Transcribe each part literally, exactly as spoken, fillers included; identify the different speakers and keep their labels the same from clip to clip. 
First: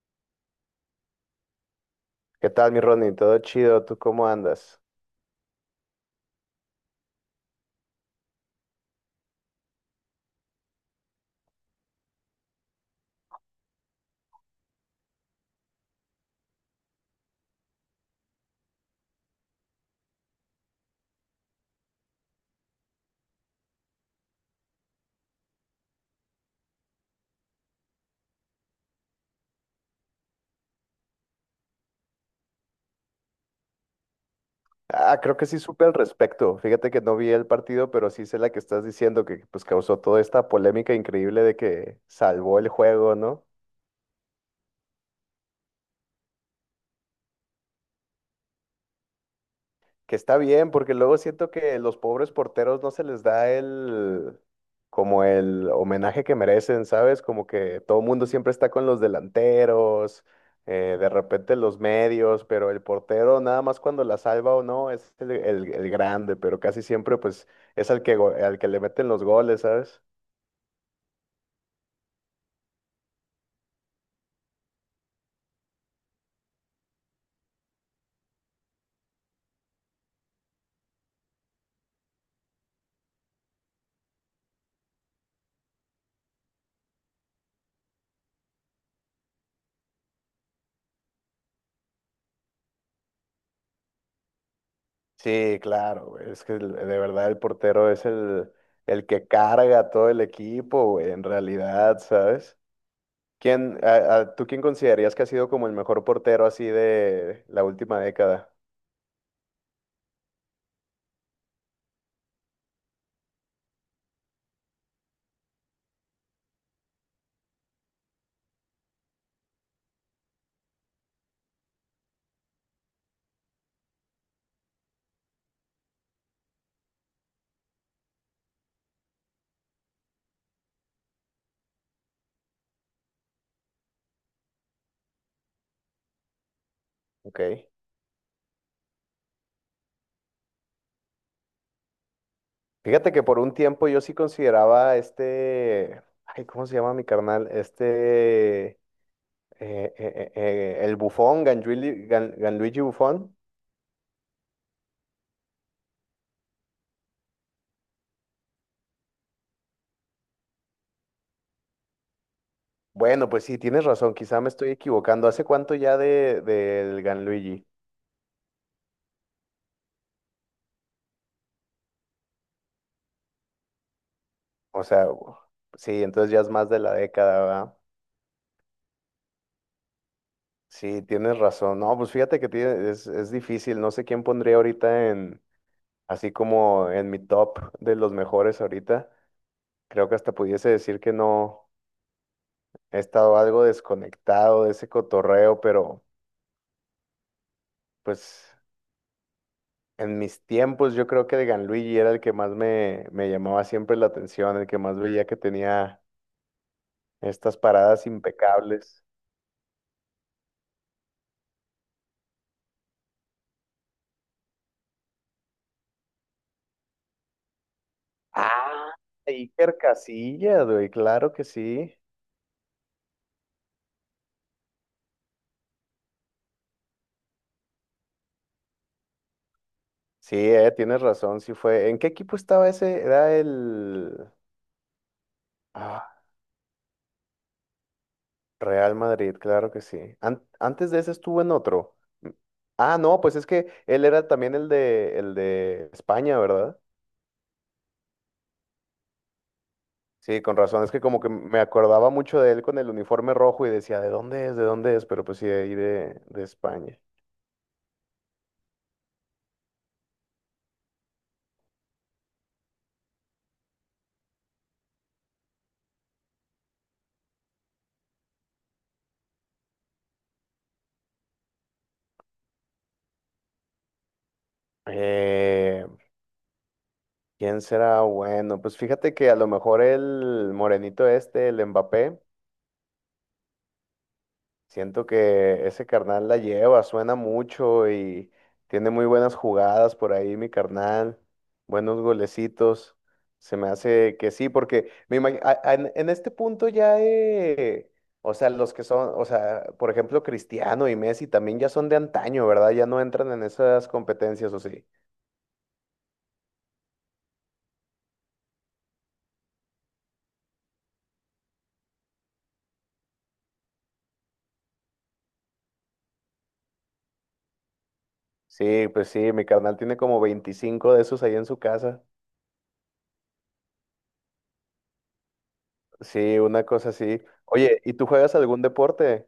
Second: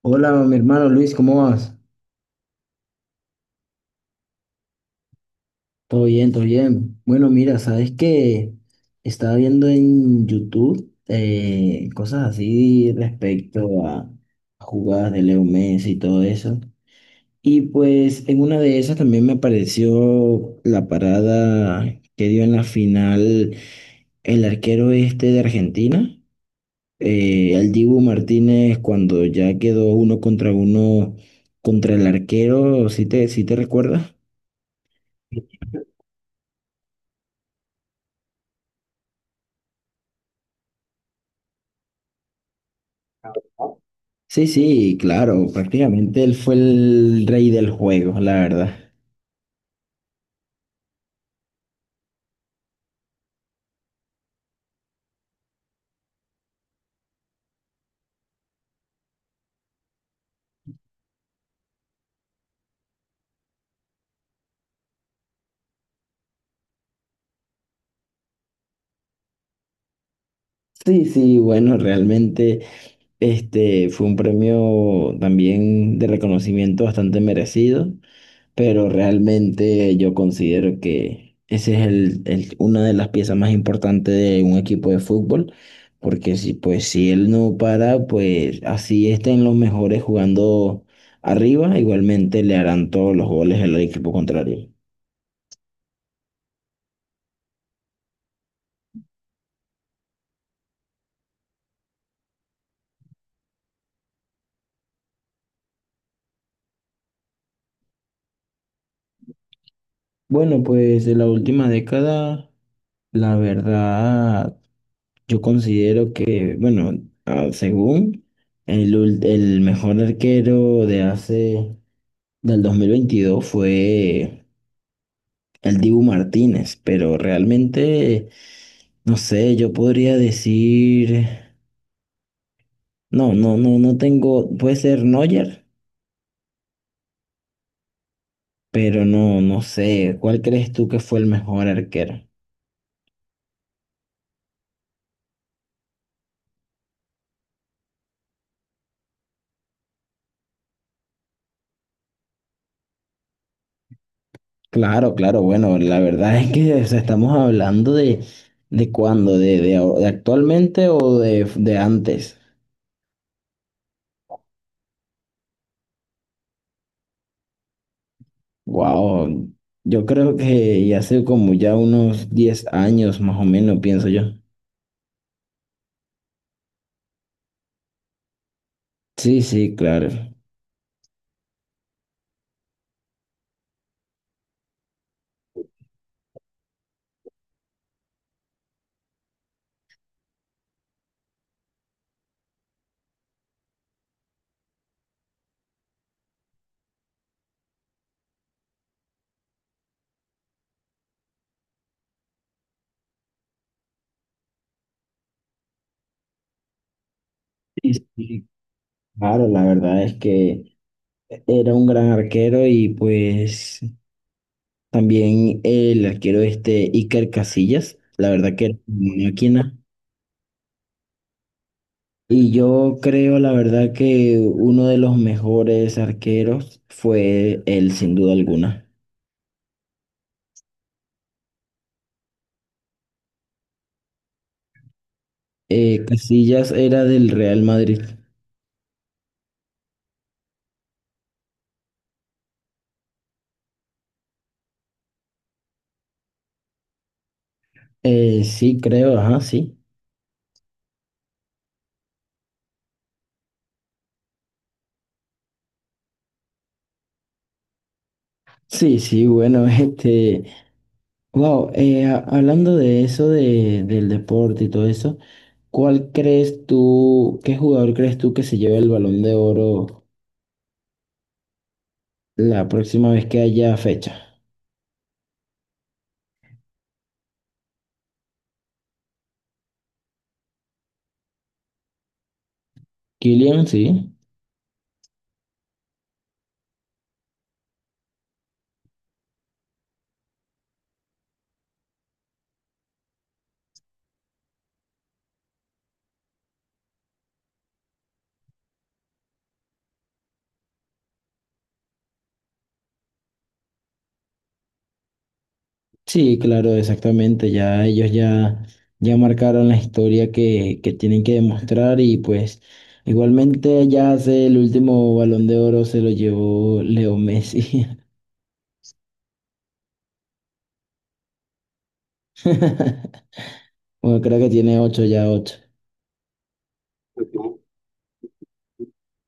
Speaker 1: Hola, mi hermano Luis, ¿cómo vas?
Speaker 2: ¿Qué tal, mi Ronnie? ¿Todo chido? ¿Tú cómo andas?
Speaker 1: Todo bien, todo bien. Bueno, mira, sabes que estaba viendo en YouTube, eh, cosas así respecto a a jugadas de Leo Messi y todo eso. Y pues en una de esas también me apareció la parada que dio en la final el arquero este de Argentina, eh, el Dibu Martínez, cuando ya quedó uno contra uno contra el arquero, si te, si te recuerdas?
Speaker 2: Ah, creo que sí supe al respecto. Fíjate que no vi el partido, pero sí sé la que estás diciendo, que pues causó toda esta polémica increíble de que salvó el juego, ¿no?
Speaker 1: Sí, sí, claro, prácticamente él fue el rey del juego, la verdad.
Speaker 2: Que está bien, porque luego siento que los pobres porteros no se les da el, como el homenaje que merecen, ¿sabes? Como que todo el mundo siempre está con los delanteros, eh, de repente los medios, pero el portero nada más cuando la salva o no es el, el- el grande, pero casi siempre pues es al que, go- al que le meten los goles, ¿sabes?
Speaker 1: Sí, sí, bueno, realmente este fue un premio también de reconocimiento bastante merecido, pero realmente yo considero que ese es el, el- una de las piezas más importantes de un equipo de fútbol, porque si pues si él no para, pues así estén los mejores jugando arriba, igualmente le harán todos los goles al equipo contrario.
Speaker 2: Sí, claro, güey, es que el- de verdad el portero es el, el que carga a todo el equipo, güey, en realidad, ¿sabes? ¿Quién, a- a- tú quién considerarías que ha sido como el mejor portero así de la última década?
Speaker 1: Bueno, pues de la última década, la verdad, yo considero que, bueno, ah, según el, ul- el mejor arquero de hace, del dos mil veintidós fue el Dibu Martínez, pero realmente, no sé, yo podría decir, no, no, no, no tengo, puede ser Neuer,
Speaker 2: Ok.
Speaker 1: pero no, no sé, ¿cuál crees tú que fue el mejor arquero?
Speaker 2: Fíjate que por un tiempo yo sí consideraba a este, ay, ¿cómo se llama mi carnal? Este, eh, eh, eh, eh, el Bufón, Ganluigi, Gan- Ganluigi Bufón.
Speaker 1: Claro, claro, bueno, la verdad es que o sea, estamos hablando de, de cuándo, de, de, ahora- de actualmente o de, de antes.
Speaker 2: Bueno, pues sí, tienes razón, quizá me estoy equivocando. ¿Hace cuánto ya de, del Ganluigi?
Speaker 1: Wow, yo creo que ya hace como ya unos diez años más o menos, pienso yo.
Speaker 2: O sea, u- sí, entonces ya es más de la década, ¿verdad?
Speaker 1: Sí, sí, claro.
Speaker 2: Sí, tienes razón. No, pues fíjate que tiene- es, es difícil. No sé quién pondría ahorita así como en mi top de los mejores ahorita, creo que hasta pudiese decir que no he estado algo desconectado de ese cotorreo, pero pues en mis tiempos yo creo que de Ganluigi era el que más me, me llamaba siempre la atención, el que más veía que tenía estas
Speaker 1: Sí,
Speaker 2: paradas
Speaker 1: sí,
Speaker 2: impecables.
Speaker 1: claro, la verdad es que era un gran arquero y pues también el arquero este Iker Casillas, la verdad que era
Speaker 2: Ah,
Speaker 1: una
Speaker 2: Iker
Speaker 1: máquina.
Speaker 2: Casillas, güey, claro que sí.
Speaker 1: Y yo creo, la verdad, que uno de los mejores arqueros fue él, sin duda alguna.
Speaker 2: Sí, eh, tienes razón, sí fue. ¿En qué equipo estaba ese? Era el...
Speaker 1: Eh,
Speaker 2: Ah,
Speaker 1: Casillas era del Real Madrid.
Speaker 2: Real Madrid, claro que sí. An- antes de ese estuvo en otro. Mm. Ah, no, pues es que él era también el de, el de España, ¿verdad?
Speaker 1: Eh, sí, creo, ajá, sí.
Speaker 2: Sí, con razón. Es que como que me acordaba mucho de él con el uniforme rojo y decía, ¿de dónde es? ¿De dónde es? Pero pues sí, de ahí de, de España.
Speaker 1: Sí, sí, bueno, este, wow, eh, a- hablando de eso, de, del deporte y todo eso, ¿cuál crees tú, qué jugador crees tú que se lleve el Balón de Oro la próxima vez que haya fecha?
Speaker 2: Eh, ¿Quién será bueno? Pues fíjate que a lo mejor el morenito este, el Mbappé,
Speaker 1: Kylian, sí.
Speaker 2: siento que ese carnal la lleva, suena mucho y tiene muy buenas jugadas por ahí, mi carnal, buenos golecitos. Se me hace que sí, porque me imag- a- a- en en este punto ya, eh, o sea, los que son, o sea, por ejemplo, Cristiano y Messi también ya son de antaño, ¿verdad? Ya no entran en esas competencias, ¿o sí?
Speaker 1: Sí, claro, exactamente. Ya ellos ya, ya marcaron la historia que, que tienen que demostrar y pues igualmente ya hace el último Balón de Oro se lo llevó Leo Messi.
Speaker 2: Sí, pues sí, mi carnal tiene como veinticinco de esos ahí en su casa.
Speaker 1: Bueno, creo que tiene ocho ya ocho.
Speaker 2: Sí, una cosa así. Oye, ¿y tú juegas algún deporte?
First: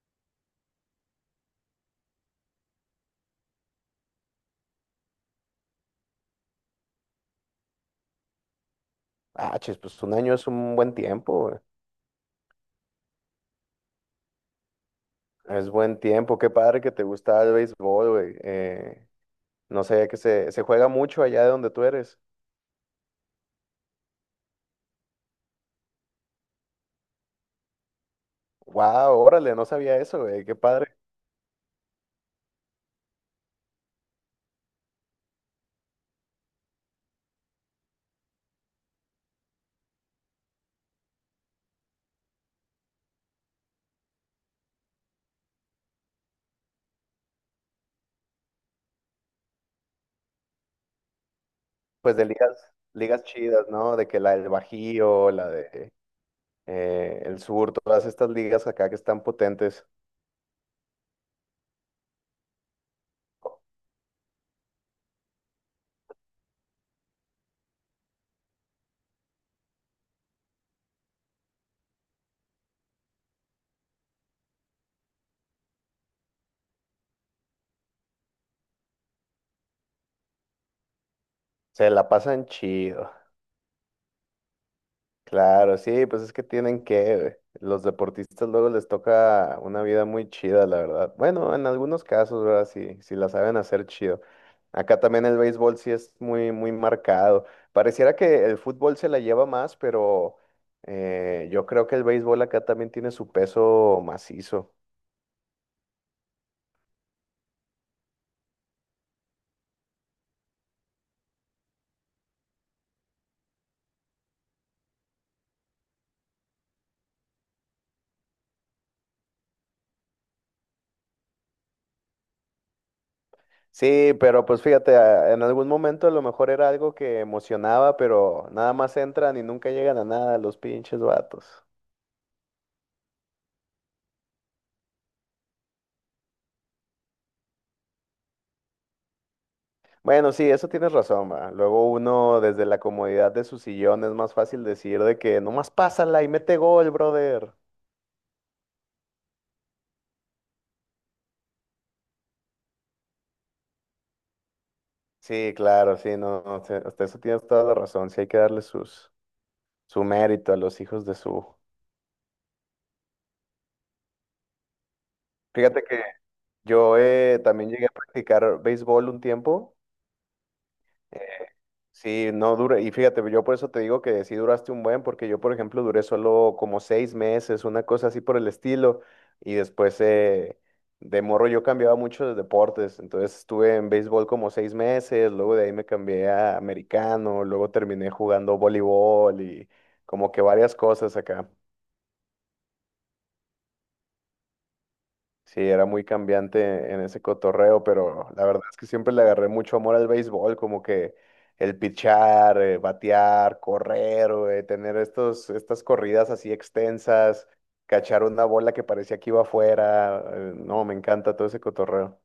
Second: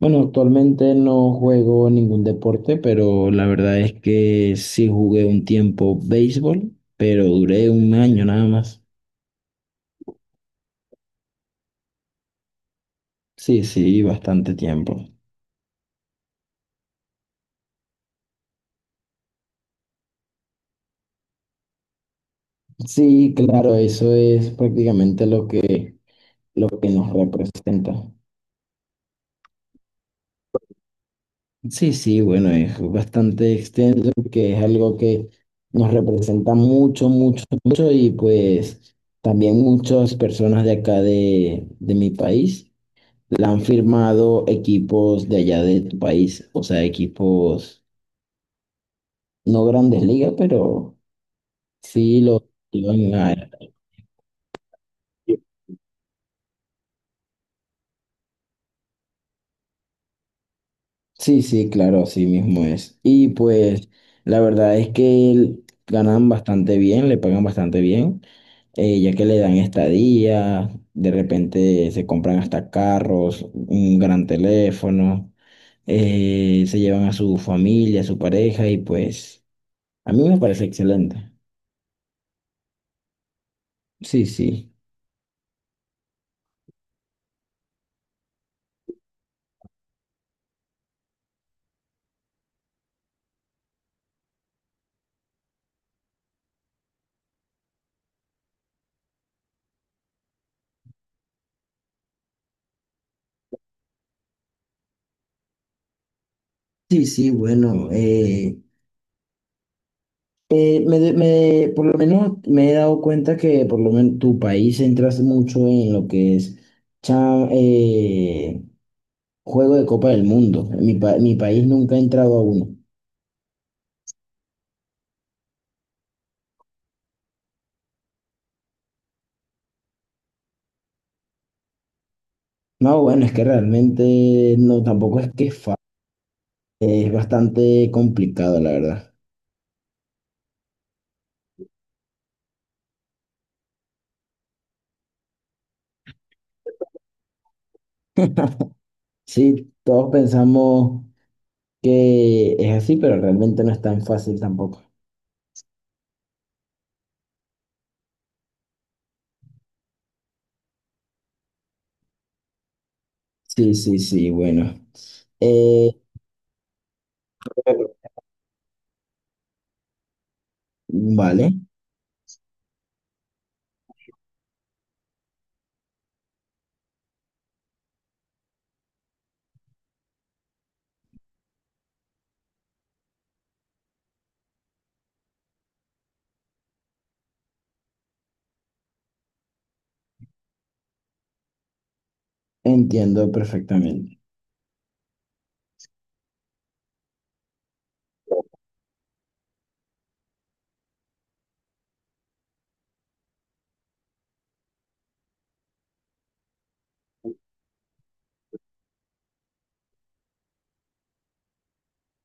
Speaker 1: Bueno, actualmente no juego ningún deporte, pero la verdad es que sí jugué un tiempo béisbol, pero duré un año nada más.
Speaker 2: Ah, chis, pues un año es un buen tiempo, güey.
Speaker 1: Sí, sí, bastante tiempo.
Speaker 2: Es buen tiempo. Qué padre que te gusta el béisbol, güey. Eh, no sabía que se, se juega mucho allá de donde tú eres.
Speaker 1: Sí, claro, eso es prácticamente lo que lo que nos representa.
Speaker 2: Wow, órale, no sabía eso, güey. Qué padre.
Speaker 1: Sí, sí, bueno, es bastante extenso porque es algo que nos representa mucho, mucho, mucho y pues también muchas personas de acá de, de mi país la han firmado equipos de allá de tu país, o sea, equipos no grandes ligas, pero
Speaker 2: Pues
Speaker 1: sí
Speaker 2: de
Speaker 1: lo
Speaker 2: ligas,
Speaker 1: llevan
Speaker 2: ligas
Speaker 1: a-
Speaker 2: chidas, ¿no? De que la del Bajío, la de eh, el Sur, todas estas ligas acá que están potentes,
Speaker 1: Sí, sí, claro, así mismo es. Y pues la verdad es que ganan bastante bien, le pagan bastante bien. Eh, ya que le dan estadía, de repente se compran hasta carros, un gran teléfono, eh, se llevan a su familia, a su pareja y pues a mí me parece excelente.
Speaker 2: se la pasan chido.
Speaker 1: Sí, sí.
Speaker 2: Claro, sí, pues es que tienen que, güey. Los deportistas luego les toca una vida muy chida, la verdad. Bueno, en algunos casos, ¿verdad? Sí, sí la saben hacer chido. Acá también el béisbol sí es muy, muy marcado. Pareciera que el fútbol se la lleva más, pero eh, yo creo que el béisbol acá también tiene su peso macizo.
Speaker 1: Sí, sí, bueno, eh, eh, me, de- me- por lo menos me he dado cuenta que por lo menos tu país se entras mucho en lo que es cha- eh, juego de Copa del Mundo. Mi, pa- mi país nunca ha entrado a uno.
Speaker 2: Sí, pero pues fíjate, a- en algún momento a lo mejor era algo que emocionaba, pero nada más entran y nunca llegan a nada los pinches vatos.
Speaker 1: No, bueno, es que realmente no, tampoco es que es fácil, es bastante complicado, la verdad.
Speaker 2: Bueno, sí, eso tienes razón, va. Luego uno desde la comodidad de su sillón es más fácil decir de que nomás pásala y mete gol, brother.
Speaker 1: Sí, todos pensamos que es así, pero realmente no es tan fácil tampoco.
Speaker 2: Sí, claro, sí, no, no, sí, hasta eso tienes toda la razón, sí hay que darle sus, su mérito a los hijos de su...
Speaker 1: Sí, sí, sí, bueno.
Speaker 2: Fíjate
Speaker 1: Eh,
Speaker 2: que yo eh, también llegué a practicar béisbol un tiempo,
Speaker 1: vale,
Speaker 2: sí, no dura, y fíjate, yo por eso te digo que sí duraste un buen, porque yo, por ejemplo, duré solo como seis meses, una cosa así por el estilo, y después eh, de morro yo cambiaba mucho de deportes, entonces estuve en béisbol como seis meses, luego de ahí me cambié a americano, luego terminé jugando voleibol y como que varias cosas acá.
Speaker 1: entiendo perfectamente.
Speaker 2: Sí, era muy cambiante en ese cotorreo, pero la verdad es que siempre le agarré mucho amor al béisbol, como que el pichar, eh, batear, correr, güey, tener estos, estas corridas así extensas, cachar una bola que parecía que iba afuera. Eh, no, me encanta todo ese cotorreo.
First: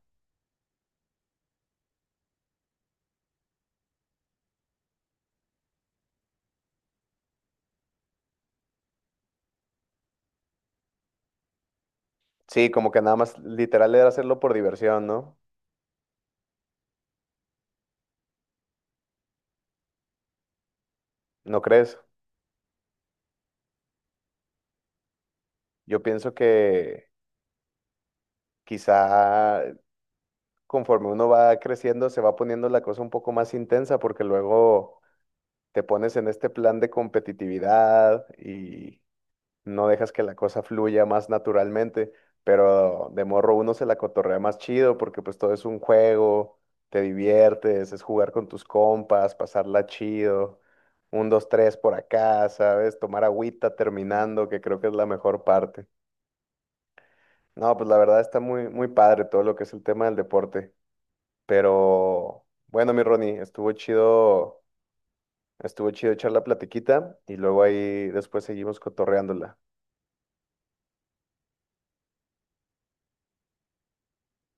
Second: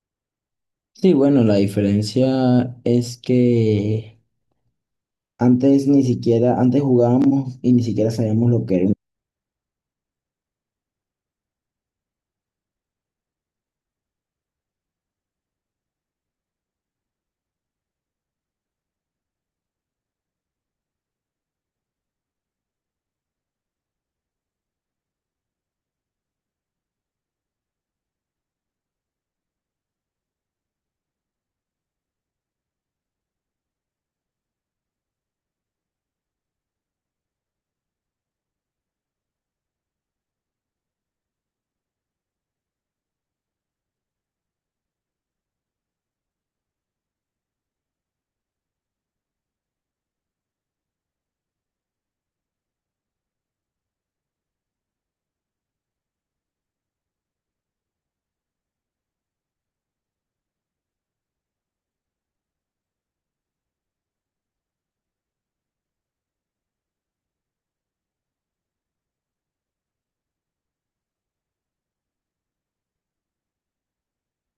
Speaker 1: Sí, bueno, la diferencia es que antes ni siquiera, antes jugábamos y ni siquiera sabíamos lo que era
Speaker 2: Sí, como que nada más literal era hacerlo por diversión, ¿no? ¿No crees? Yo pienso que quizá conforme uno va creciendo se va poniendo la cosa un poco más intensa porque luego te pones en este plan de competitividad y no dejas que la cosa fluya más naturalmente, pero de morro uno se la cotorrea más chido porque pues todo es un juego, te diviertes, es jugar con tus compas, pasarla chido, un, dos, tres por acá, ¿sabes? Tomar agüita terminando, que creo que es la mejor parte. No, pues la verdad está muy, muy padre todo lo que es el tema del deporte, pero bueno, mi Ronnie, estuvo chido. Estuvo chido echar la platiquita y luego ahí después seguimos cotorreándola.